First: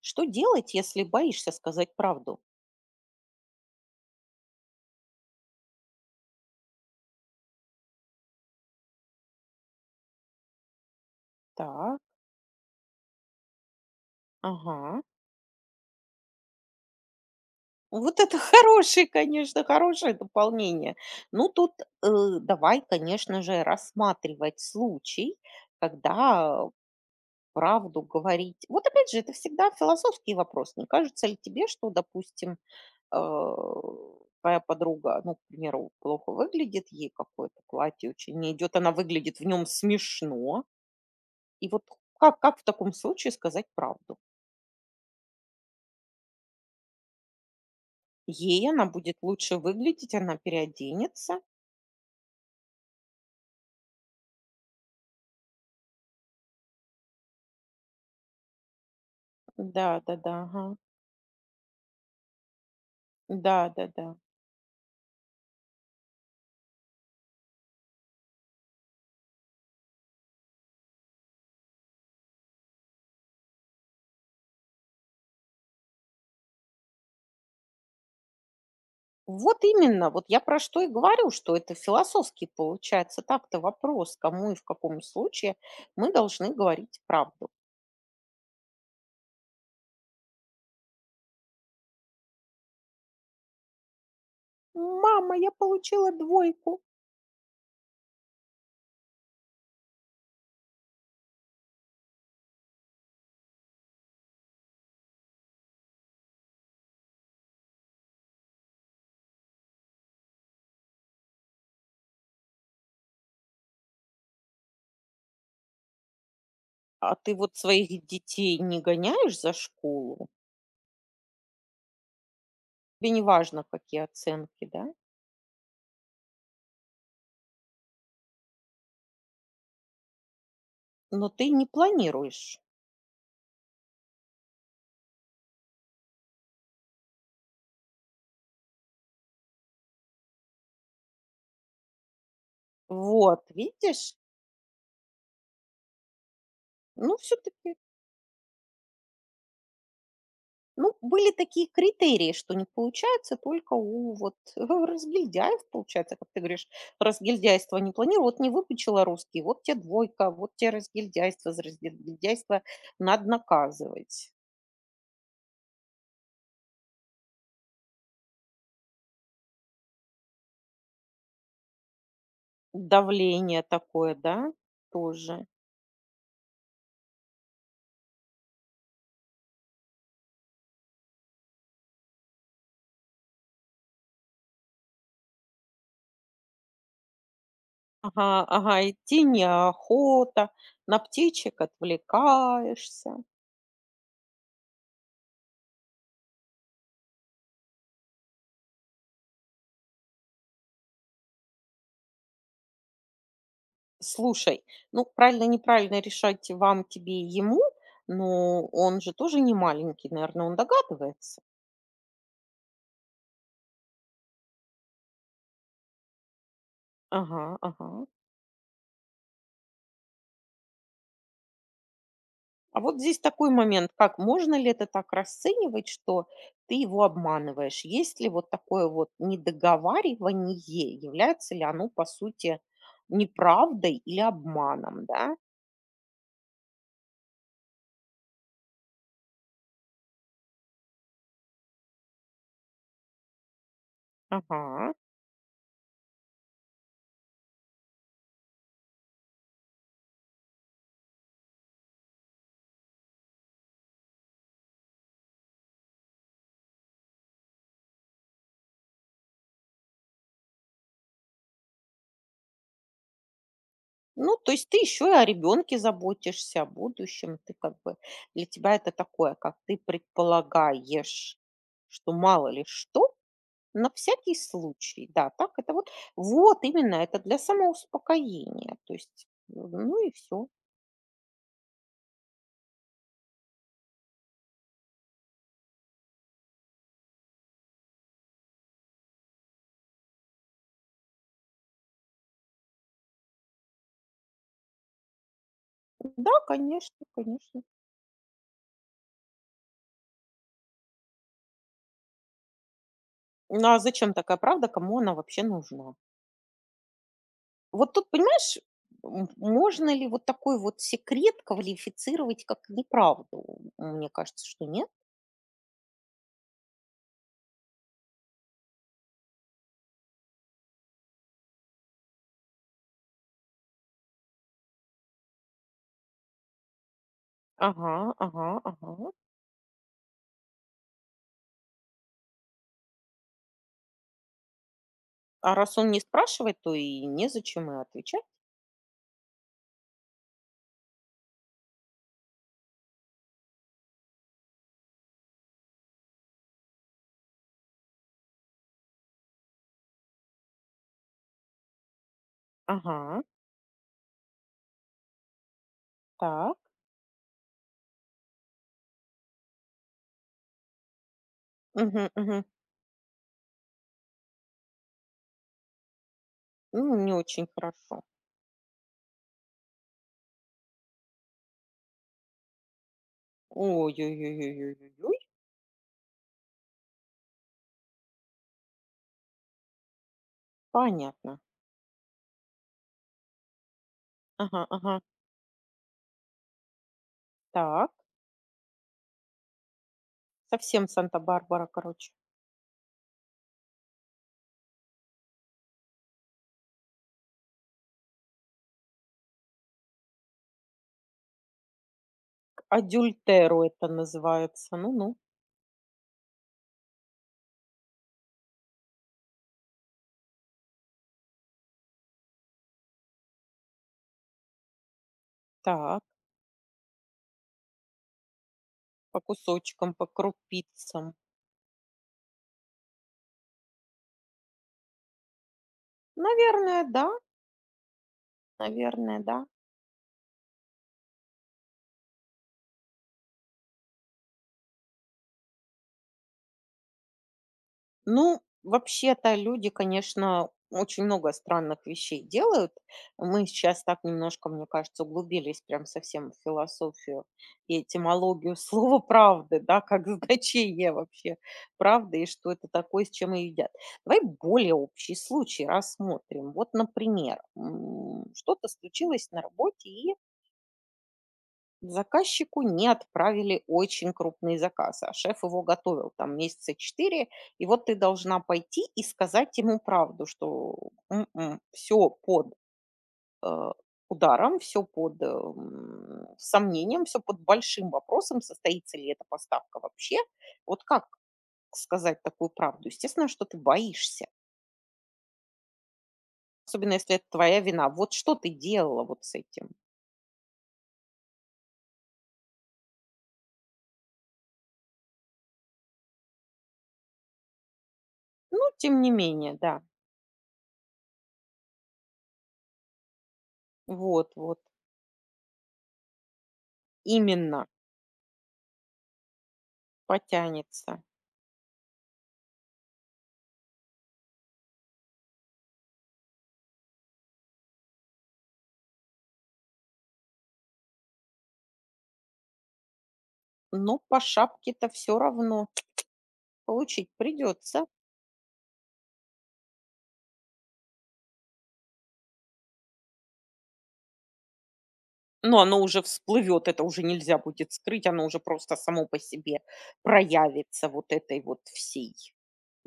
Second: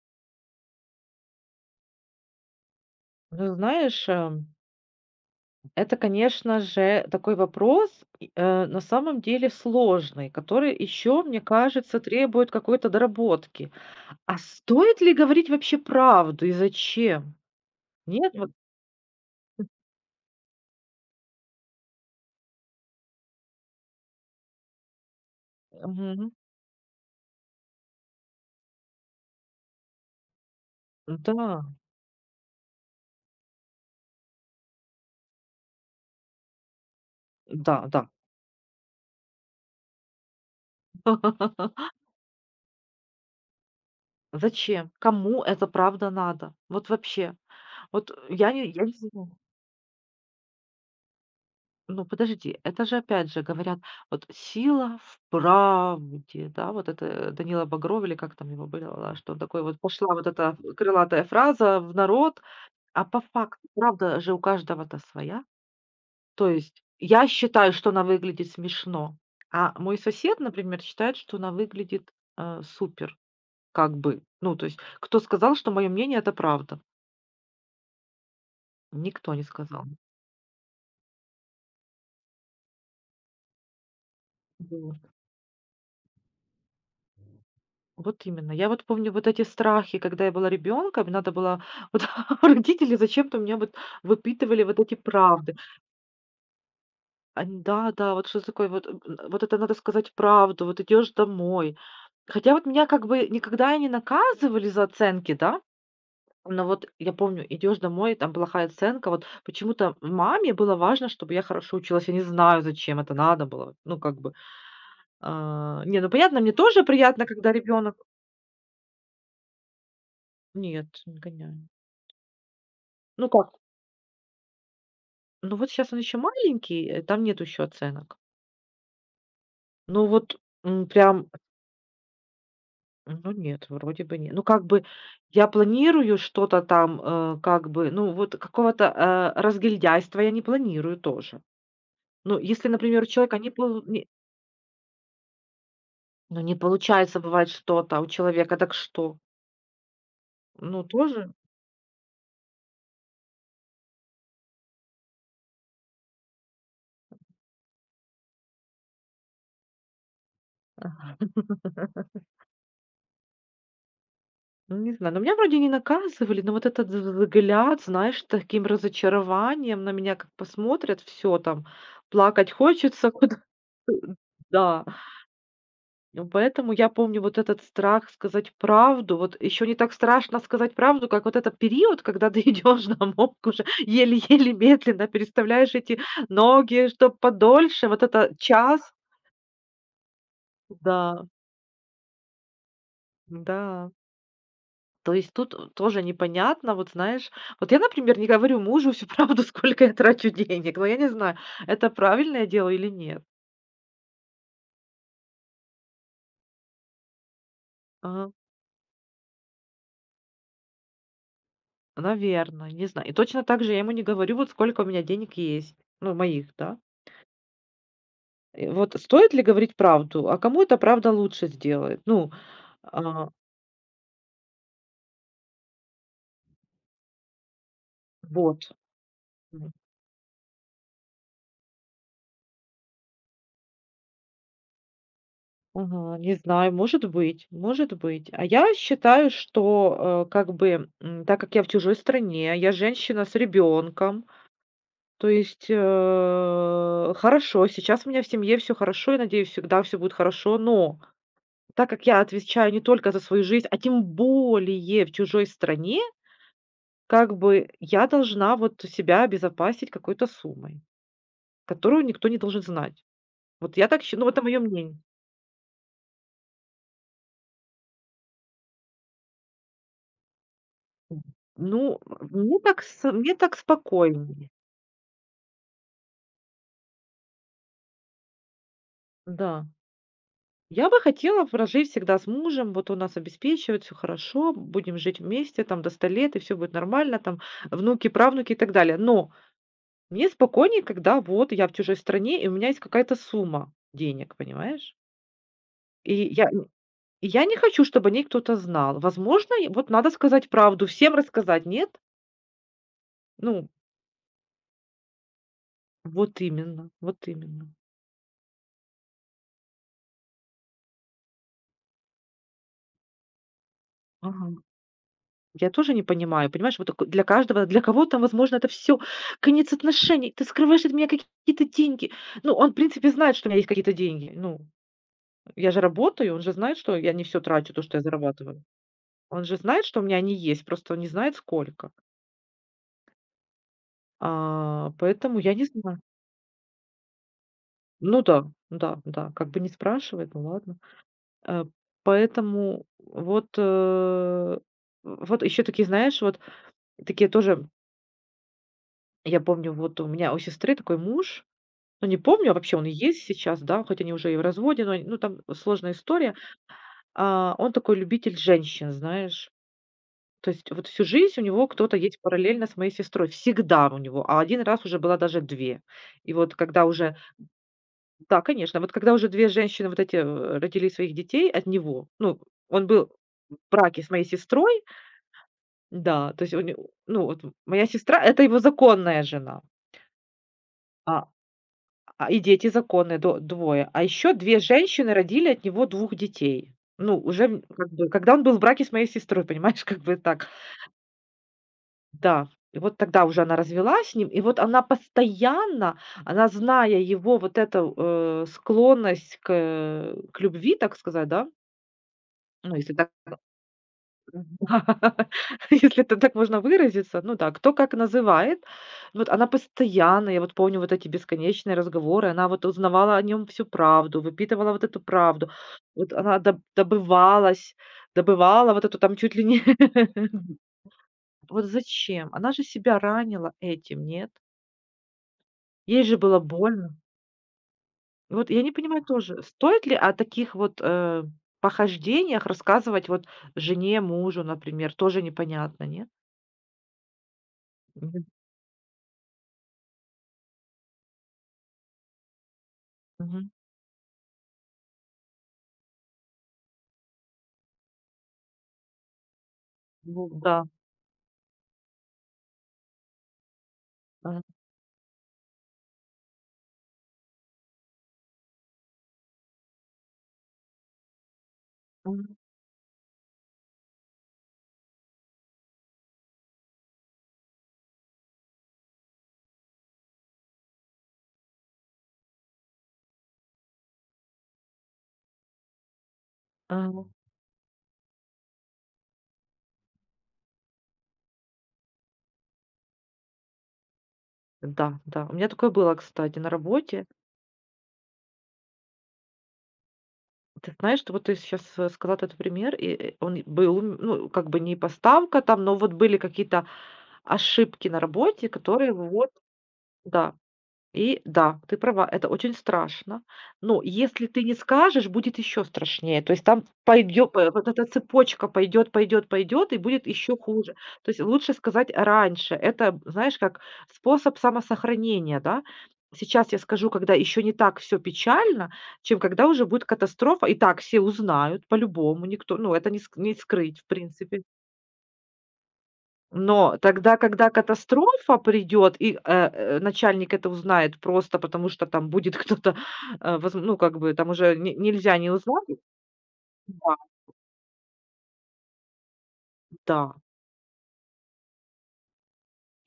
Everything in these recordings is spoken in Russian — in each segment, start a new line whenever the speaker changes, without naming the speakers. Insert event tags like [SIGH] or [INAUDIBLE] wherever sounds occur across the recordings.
Что делать, если боишься сказать правду?
Ну, знаешь, это, конечно же, такой вопрос, и, на самом деле сложный, который еще, мне
Так,
кажется, требует какой-то доработки. А стоит
ага.
ли говорить вообще правду и зачем?
Вот
Нет,
это [LAUGHS]
вот,
хорошее, конечно, хорошее дополнение. Ну, тут э, давай, конечно же, рассматривать случай,
мгм.
когда правду говорить. Вот опять же, это всегда философский вопрос. Не кажется ли
Да,
тебе, что, допустим, э, твоя подруга, ну, к примеру, плохо выглядит, ей какое-то
да, да.
платье очень не идет, она выглядит в нем смешно. И вот
[LAUGHS]
как в таком случае сказать правду?
Зачем? Кому эта правда надо? Вот вообще. Вот я не,
Ей
я
она
не
будет
знаю.
лучше выглядеть, она переоденется.
Ну, подожди, это же опять же говорят, вот сила в правде, да, вот это Данила Багров или как там его было, что он такой вот пошла вот
Да-да-да,
эта
ага.
крылатая фраза в народ, а по факту,
Да-да-да.
правда же у каждого-то своя. То есть я считаю, что она выглядит смешно, а мой сосед, например, считает, что она выглядит супер, как бы. Ну, то есть кто сказал, что мое мнение это правда? Никто не
Вот
сказал.
именно, вот я про что и говорю, что это философский получается так-то вопрос, кому и в
Вот.
каком случае мы должны говорить правду.
Вот именно. Я вот помню вот эти страхи, когда я была ребенком, надо было вот [LAUGHS] родители зачем-то у меня вот выпитывали вот эти
Мама, я
правды.
получила двойку.
Они, да, да, вот что такое, вот, вот это надо сказать правду, вот идешь домой. Хотя вот меня как бы никогда и не наказывали за оценки, да, но вот я помню, идешь домой, там плохая оценка, вот почему-то маме было важно, чтобы я хорошо училась, я не знаю, зачем это надо было, ну как бы, а, не, ну понятно, мне тоже
А
приятно,
ты
когда
вот
ребенок,
своих детей не гоняешь за школу?
нет, не гоняю,
Тебе не
ну как,
важно, какие оценки, да?
ну, вот сейчас он еще маленький, там нет еще оценок. Ну вот, прям,
Но ты не планируешь.
ну нет, вроде бы нет. Ну, как бы я планирую что-то там, как бы, ну, вот какого-то, разгильдяйства я не планирую тоже. Ну, если, например, у человека
Вот, видишь?
не
Ну,
получается, бывает,
все-таки
что-то а у человека, так что? Ну,
ну, были
тоже
такие критерии, что не получается только у вот [LAUGHS] разгильдяев, получается, как ты говоришь, разгильдяйство не планирую. Вот не выпучила русский, вот тебе двойка, вот тебе
ага.
разгильдяйство, за
[LAUGHS]
разгильдяйство надо наказывать.
Ну, не знаю, но меня вроде не наказывали, но вот этот в взгляд, знаешь, таким разочарованием на меня как посмотрят, все там, плакать хочется. [LAUGHS]
Давление такое, да,
Да,
тоже.
ну, поэтому я помню вот этот страх сказать правду. Вот еще не так страшно сказать правду, как вот этот период, когда ты [LAUGHS] идешь на мопку уже еле-еле медленно, переставляешь эти ноги, чтоб подольше. Вот
Ага,
это
ага,
час.
идти неохота, на
Да,
птичек отвлекаешься.
да. То есть тут, тоже непонятно, вот знаешь. Вот я, например, не говорю мужу всю правду, [LAUGHS] сколько я трачу денег, но я не знаю, это правильное дело или нет.
Слушай, ну, правильно-неправильно решать вам, тебе и ему,
Ага,
но он же тоже не маленький, наверное, он догадывается.
наверно, не знаю. И точно так же я ему не говорю, вот сколько у меня денег есть, ну, моих, да.
Ага, ага.
Вот стоит ли говорить правду? А кому эта правда лучше сделает? Ну,
А вот здесь
а,
такой момент, как можно ли это так расценивать, что ты его обманываешь? Есть ли вот
вот.
такое вот
М.
недоговаривание, является ли оно, по сути, неправдой или обманом, да?
Ага, не знаю, может быть, может быть. А я считаю, что, как бы, так как я в чужой стране, я женщина с ребенком,
Ага.
то есть, хорошо, сейчас у меня в семье все хорошо, и, надеюсь, всегда все будет хорошо, но так как я отвечаю не только за свою жизнь, а тем более в чужой стране, как бы я должна вот себя обезопасить какой-то суммой. Которую никто не должен знать. Вот я так считаю, ну,
Ну,
это
то
мое
есть ты
мнение.
еще и о ребенке заботишься, о будущем. Ты как бы для тебя это такое, как ты предполагаешь,
Ну,
что мало
мне
ли
так с
что,
мне так
на всякий
спокойнее.
случай, да, так это вот, вот именно это для самоуспокоения, то есть,
Да.
ну и все.
Я бы хотела в прожить всегда с мужем, вот он нас обеспечивает, все хорошо, будем жить вместе там до ста лет, и все будет нормально, там внуки, правнуки и так далее. Но мне спокойнее, когда вот я в чужой стране, и у меня есть какая-то сумма денег, понимаешь? И
Да,
я н
конечно,
и я не
конечно.
хочу, чтобы о ней кто-то знал. Возможно, и вот надо сказать правду, всем рассказать, нет? Ну,
Ну а зачем такая правда, кому она вообще нужна?
вот именно, вот именно.
Вот тут, понимаешь, можно ли вот такой вот секрет квалифицировать как неправду? Мне кажется,
Ага.
что нет.
Я тоже не понимаю, понимаешь, вот тако для каждого, для кого-то, возможно, это все конец отношений. Ты скрываешь от меня какие-то деньги. Ну, он, в принципе, знает, что у меня есть какие-то деньги. Ну, я же работаю, он же знает, что я не все трачу, то,
Ага,
что я
ага,
зарабатываю.
ага.
Он же знает, что у меня они есть, просто он не знает сколько. Поэтому
А
я не
раз он не
знаю.
спрашивает, то и незачем и отвечать.
Ну да, да, да, как бы не спрашивает, ну ладно. Э, Поэтому вот, вот еще такие, знаешь, вот такие тоже, я помню, вот у меня у сестры такой муж. Ну, не помню, а вообще он и
Ага,
есть сейчас, да, хоть они уже и в разводе, но, ну, там сложная история.
так.
Он такой любитель женщин, знаешь. То есть вот всю жизнь у него кто-то
Угу,
есть
угу.
параллельно с моей сестрой. Всегда у него. А один раз уже была даже две. И вот когда
Ну, не
уже...
очень хорошо.
Да, конечно. Вот когда уже две женщины вот эти родили своих детей от него, ну, он был в браке с моей
Ой-ой-ой-ой-ой-ой.
сестрой, да, то есть, у не- ну, вот моя сестра– это его законная жена. А
Понятно.
И дети законные, до двое. А еще две
Ага, ага.
женщины родили от него двух детей. Ну, уже,
Так,
как бы, когда он был в браке с моей сестрой, понимаешь, [LAUGHS] как бы так.
совсем Санта-Барбара, короче.
Да. И вот тогда уже она развелась с ним, и вот она постоянно, она, зная его вот эту, склонность к любви, так сказать, да, ну, если так.
Адюльтеро это называется. Ну-ну.
[LAUGHS] Если это так можно выразиться, ну да, кто как называет. Вот она постоянно, я вот помню вот эти бесконечные разговоры, она вот узнавала о нем всю правду, выпитывала вот эту правду.
Так,
Вот она добывала вот эту там
по
чуть ли не...
кусочкам, по
[LAUGHS]
крупицам.
Вот зачем? Она же себя ранила этим, нет? Ей же было
Наверное,
больно.
да.
И вот я не понимаю
Наверное,
тоже,
да.
стоит ли о таких вот похождениях рассказывать вот жене, мужу, например, тоже непонятно, нет?
Ну, вообще-то люди, конечно, очень много странных вещей делают. Мы
Мгм.
сейчас так немножко, мне кажется, углубились прям совсем в философию и этимологию [LAUGHS] слова правды, да, как
Ну да.
значение вообще правды и что это такое, с чем ее едят. Давай
А,
более общий случай рассмотрим. Вот, например, что-то случилось на работе, и
а,
заказчику не отправили очень крупный заказ, а шеф его готовил там месяца четыре, и вот ты должна пойти и сказать ему правду, что все под э, ударом, все под
а.
сомнением, все под большим вопросом, состоится ли эта поставка вообще. Вот как сказать такую правду? Естественно, что ты боишься,
Да, да. У меня такое было, кстати, на
особенно
работе.
если это твоя вина. Вот что ты делала вот с этим?
Ты знаешь, что вот ты сейчас сказала этот пример, и он был, ну, как бы не поставка там, но вот были какие-то ошибки на работе,
Ну,
которые
тем не
вот,
менее, да,
да. И да, ты права, это очень страшно. Но если
вот,
ты не
вот,
скажешь, будет еще страшнее. То есть там пойдет,
именно
вот эта цепочка пойдет, пойдет, пойдет, и будет еще хуже.
потянется.
То есть лучше сказать раньше. Это, знаешь, как способ самосохранения, да? Сейчас я скажу, когда еще не так все печально, чем когда уже будет катастрофа. И так все узнают по-любому, никто, ну, это не скрыть, в
Но по
принципе.
шапке-то все равно
Но
получить
тогда, когда
придется.
катастрофа придет и, начальник это узнает просто потому, что там будет [LAUGHS] кто-то, э, воз ну, как бы там уже не нельзя не
Но
узнать.
оно уже всплывет, это
Да,
уже нельзя будет скрыть, оно уже просто само по себе
да.
проявится вот этой вот всей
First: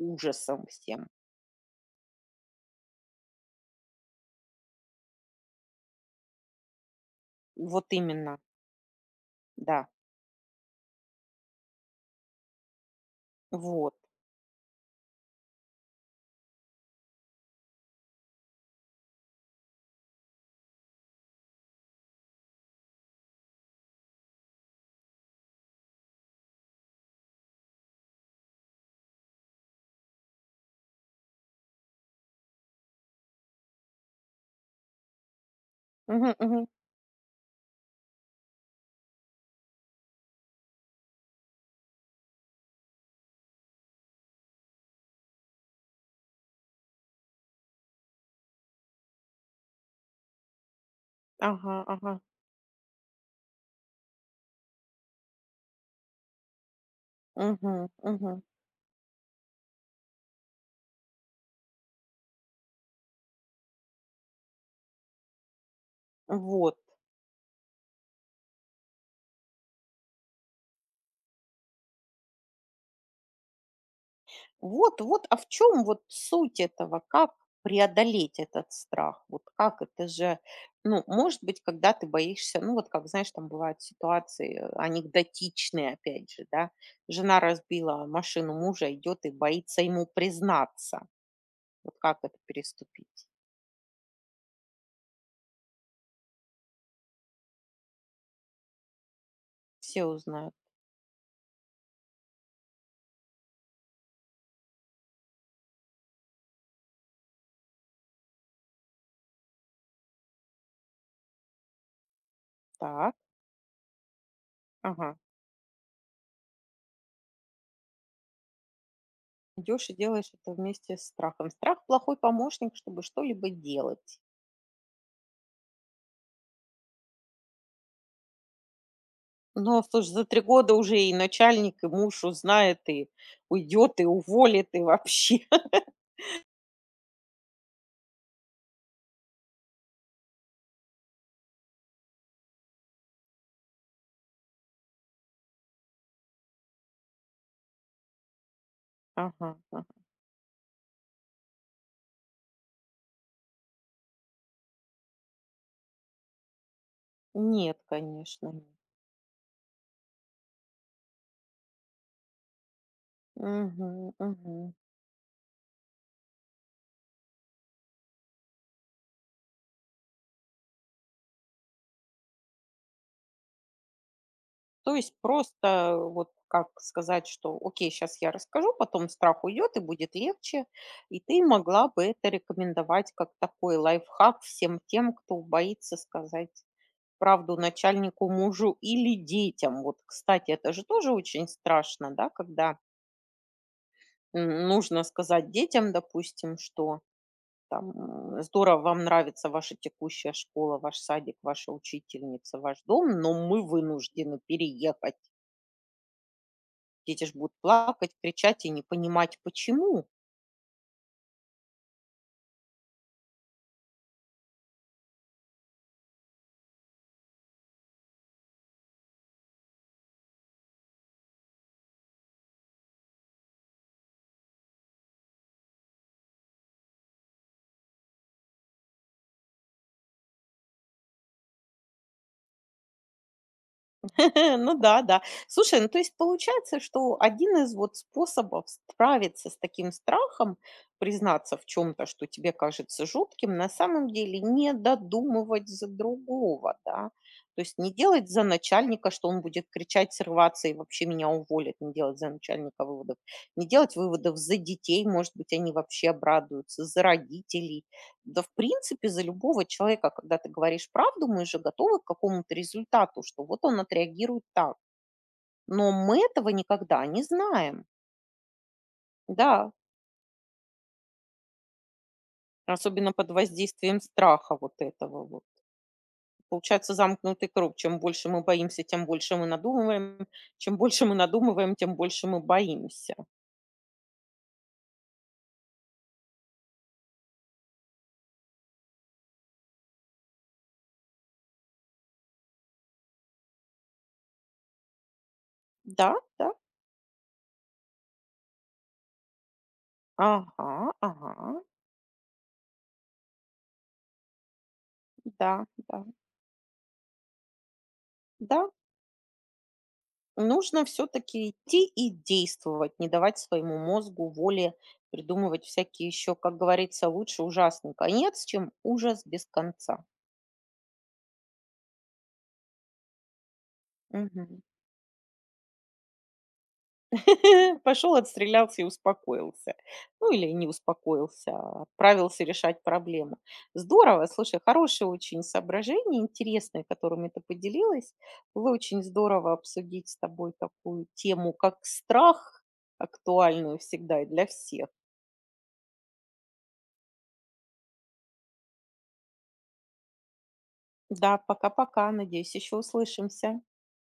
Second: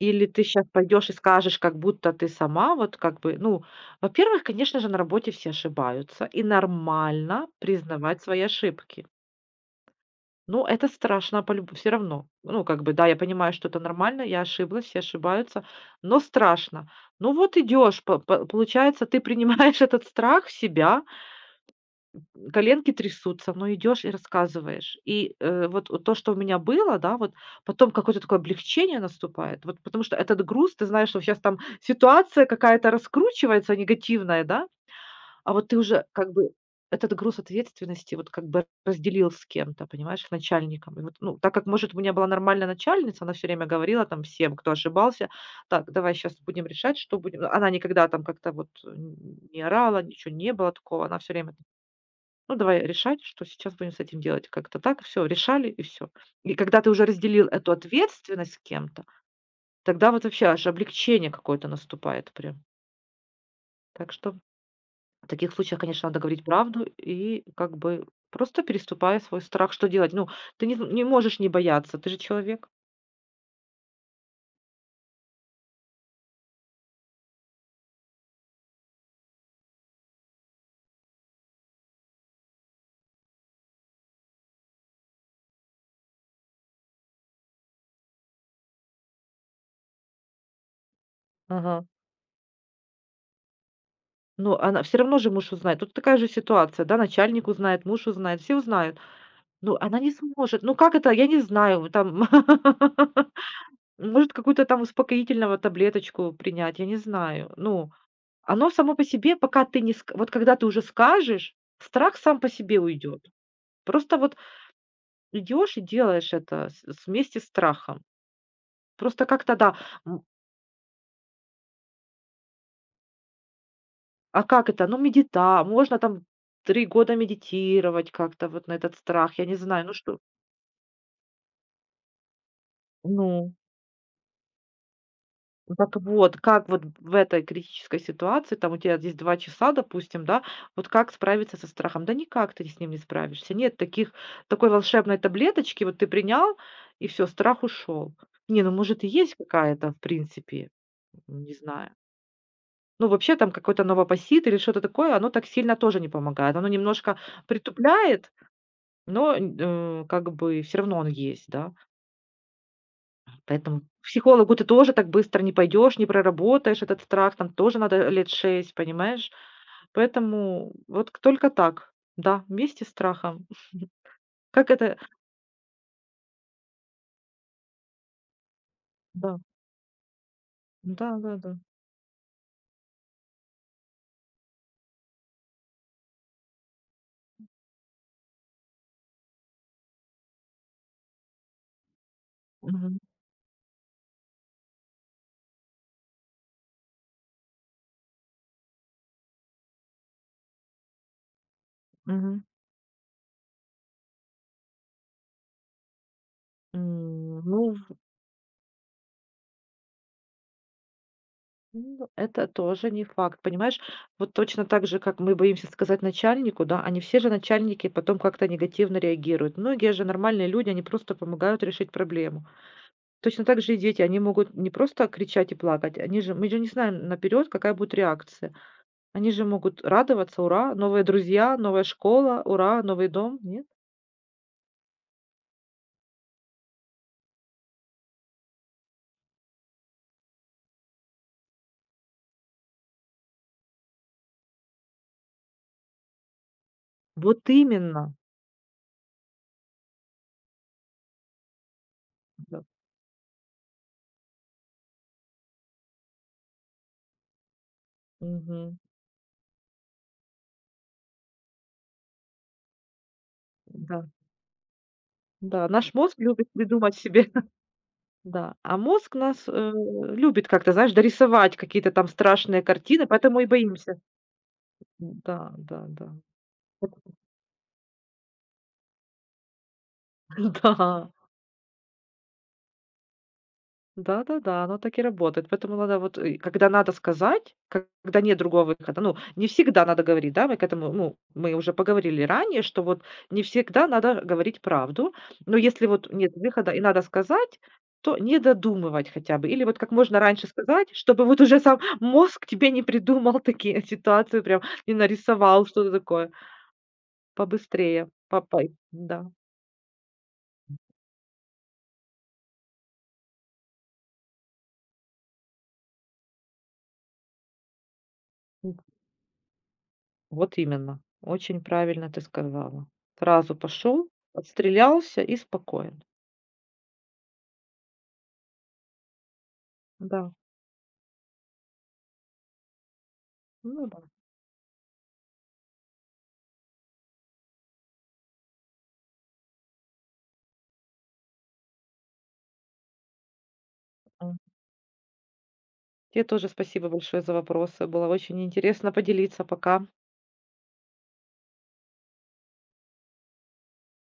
Или ты сейчас
всем.
пойдешь и скажешь, как будто ты сама вот как бы, ну, во-первых, конечно же, на работе все ошибаются, и нормально
Вот
признавать
именно,
свои ошибки.
да,
Ну, это страшно по любому. Все равно. Ну, как бы, да, я понимаю, что это
вот.
нормально, я ошиблась, все ошибаются, но страшно. Ну, вот идешь, по получается, ты принимаешь [LAUGHS] этот страх в себя, коленки трясутся, но идешь и рассказываешь. И, вот то, что у меня было, да, вот потом какое-то такое облегчение наступает, вот потому что этот груз, ты знаешь, что сейчас там ситуация какая-то раскручивается негативная, да, а вот ты уже как
Мгм,
бы
мгм.
этот груз ответственности вот как бы разделил с кем-то, понимаешь, с начальником. И вот, ну, так как, может, у меня была нормальная начальница, она все время говорила там всем, кто ошибался, так, давай сейчас будем решать, что будем. Ну, она никогда там как-то вот не орала, ничего не было такого, она все время,
Ага, ага.
ну, давай решать, что сейчас будем с этим делать. Как-то так, все, решали и все. И когда ты уже разделил эту
Мгм, мгм.
ответственность с кем-то, тогда вот вообще аж облегчение какое-то наступает прям. Так что в таких случаях, конечно, надо говорить
Вот.
правду и как бы просто переступая свой страх. Что делать? Ну, ты не можешь не бояться, ты же человек.
А в чем вот суть этого? Как преодолеть этот страх? Вот как это же, ну, может быть, когда ты боишься, ну, вот как, знаешь, там бывают ситуации анекдотичные, опять же, да, жена разбила машину мужа, идет и боится ему признаться.
Ага.
Вот как это переступить?
Ну, она все равно же муж узнает. Тут такая же ситуация, да, начальник узнает, муж узнает, все узнают. Ну, она
Все
не
узнают.
сможет. Ну, как это? Я не знаю. Там, [LAUGHS] может, какую-то там успокоительного таблеточку принять, я не знаю. Ну, оно само по себе, пока ты не... Вот когда ты уже скажешь, страх сам по себе
Так,
уйдет. Просто вот
ага.
идешь и делаешь это вместе с страхом. Просто как-то да.
Идешь и
М,
делаешь это вместе с страхом. Страх плохой помощник, чтобы что-либо делать.
а как это? Ну, медита можно там 3 года медитировать как-то вот на этот страх. Я не
Ну, а
знаю, ну
слушай,
что
за 3 года уже и начальник, и муж узнает, и
ну,
уйдет, и уволит, и вообще. [LAUGHS]
так вот, как вот в этой критической ситуации, там у тебя здесь 2 часа, допустим, да, вот как справиться со страхом? Да никак ты с ним не справишься. Нет таких такой волшебной таблеточки, вот ты принял, и все, страх ушел. Не, ну, может, и есть
Ага, ага.
какая-то, в принципе, не знаю. Ну, вообще там какой-то новопосит или что-то такое, оно так сильно тоже не помогает. Оно немножко
Нет,
притупляет.
конечно, нет.
Но, как бы все равно он есть, да. Поэтому к
Мгм,
психологу
мгм.
ты тоже так быстро не пойдешь, не проработаешь этот страх, там тоже надо лет 6, понимаешь? Поэтому вот к только так, да, вместе с страхом. [LAUGHS] Как
То
это
есть просто вот как сказать, что окей, сейчас я расскажу, потом
да,
страх уйдет и будет легче. И ты
да-да-да.
могла бы это рекомендовать как такой лайфхак всем тем, кто боится сказать правду начальнику, мужу или детям. Вот, кстати, это же тоже очень страшно, да, когда
Мгм,
нужно сказать детям, допустим, что там здорово, вам нравится ваша текущая школа, ваш садик, ваша
мгм.
учительница, ваш дом, но мы вынуждены переехать. Дети же будут
Ну, в
плакать, кричать и не понимать, почему.
ну, это тоже не факт, понимаешь? Вот точно так же, как мы боимся сказать начальнику, да, они все же начальники потом как-то негативно реагируют. Многие же нормальные люди, они просто помогают решить проблему. Точно так же и дети, они могут не просто кричать и плакать, они же мы же не знаем наперед, какая будет реакция. Они же могут радоваться: "Ура, новые друзья, новая школа, ура, новый дом". Нет?
[LAUGHS] Ну да, да. Слушай, ну то есть получается, что один из вот способов справиться с таким страхом, признаться в чем-то, что тебе кажется жутким, на самом деле не додумывать за другого, да.
Вот
То есть не
именно.
делать за начальника, что он будет кричать, срываться и вообще меня уволит, не делать за
Да.
начальника выводов, не делать выводов за детей, может быть, они вообще обрадуются, за родителей, да, в
Мгм.
принципе, за любого человека, когда ты говоришь правду, мы же готовы к какому-то результату, что вот он
Да.
отреагирует так.
Да,
Но
наш мозг
мы
любит
этого
придумать
никогда не
себе. [LAUGHS]
знаем.
Да, а мозг нас,
Да,
любит как-то, знаешь, дорисовать какие-то там страшные картины,
особенно под
поэтому и боимся.
воздействием страха вот этого вот.
Да, да, да. [LAUGHS]
Получается замкнутый круг. Чем больше мы боимся, тем больше мы надумываем. Чем больше
Да.
мы надумываем, тем больше мы боимся.
Да-да-да, оно так и работает. Поэтому надо вот, когда надо сказать, когда нет другого выхода, ну, не всегда надо говорить, да, мы к этому, ну, мы уже поговорили ранее, что вот не всегда надо говорить правду, но если вот
Да,
нет
да.
выхода и надо сказать, то не додумывать хотя бы. Или вот как можно раньше
Ага,
сказать, чтобы вот
ага.
уже сам мозг тебе не придумал такие [LAUGHS] ситуации, прям не
Да,
нарисовал что-то
да,
такое. Побыстрее, попай,
да.
да.
Нужно все-таки идти и действовать, не давать своему мозгу воле придумывать всякие еще, как говорится, лучше ужасный конец, чем ужас без конца.
Вот именно, очень правильно ты сказала. Сразу пошел, отстрелялся и спокоен.
Пошел, [LAUGHS] отстрелялся и успокоился. Ну
Да,
или не успокоился, а отправился решать проблему.
ну да.
Здорово, слушай, хорошие очень соображения, интересные, которыми ты поделилась. Было очень здорово обсудить с тобой такую тему, как страх, актуальную всегда и
М.
для всех.
Тебе тоже спасибо большое за вопросы. Было очень интересно поделиться. Пока.
Да, пока-пока. Надеюсь, еще услышимся.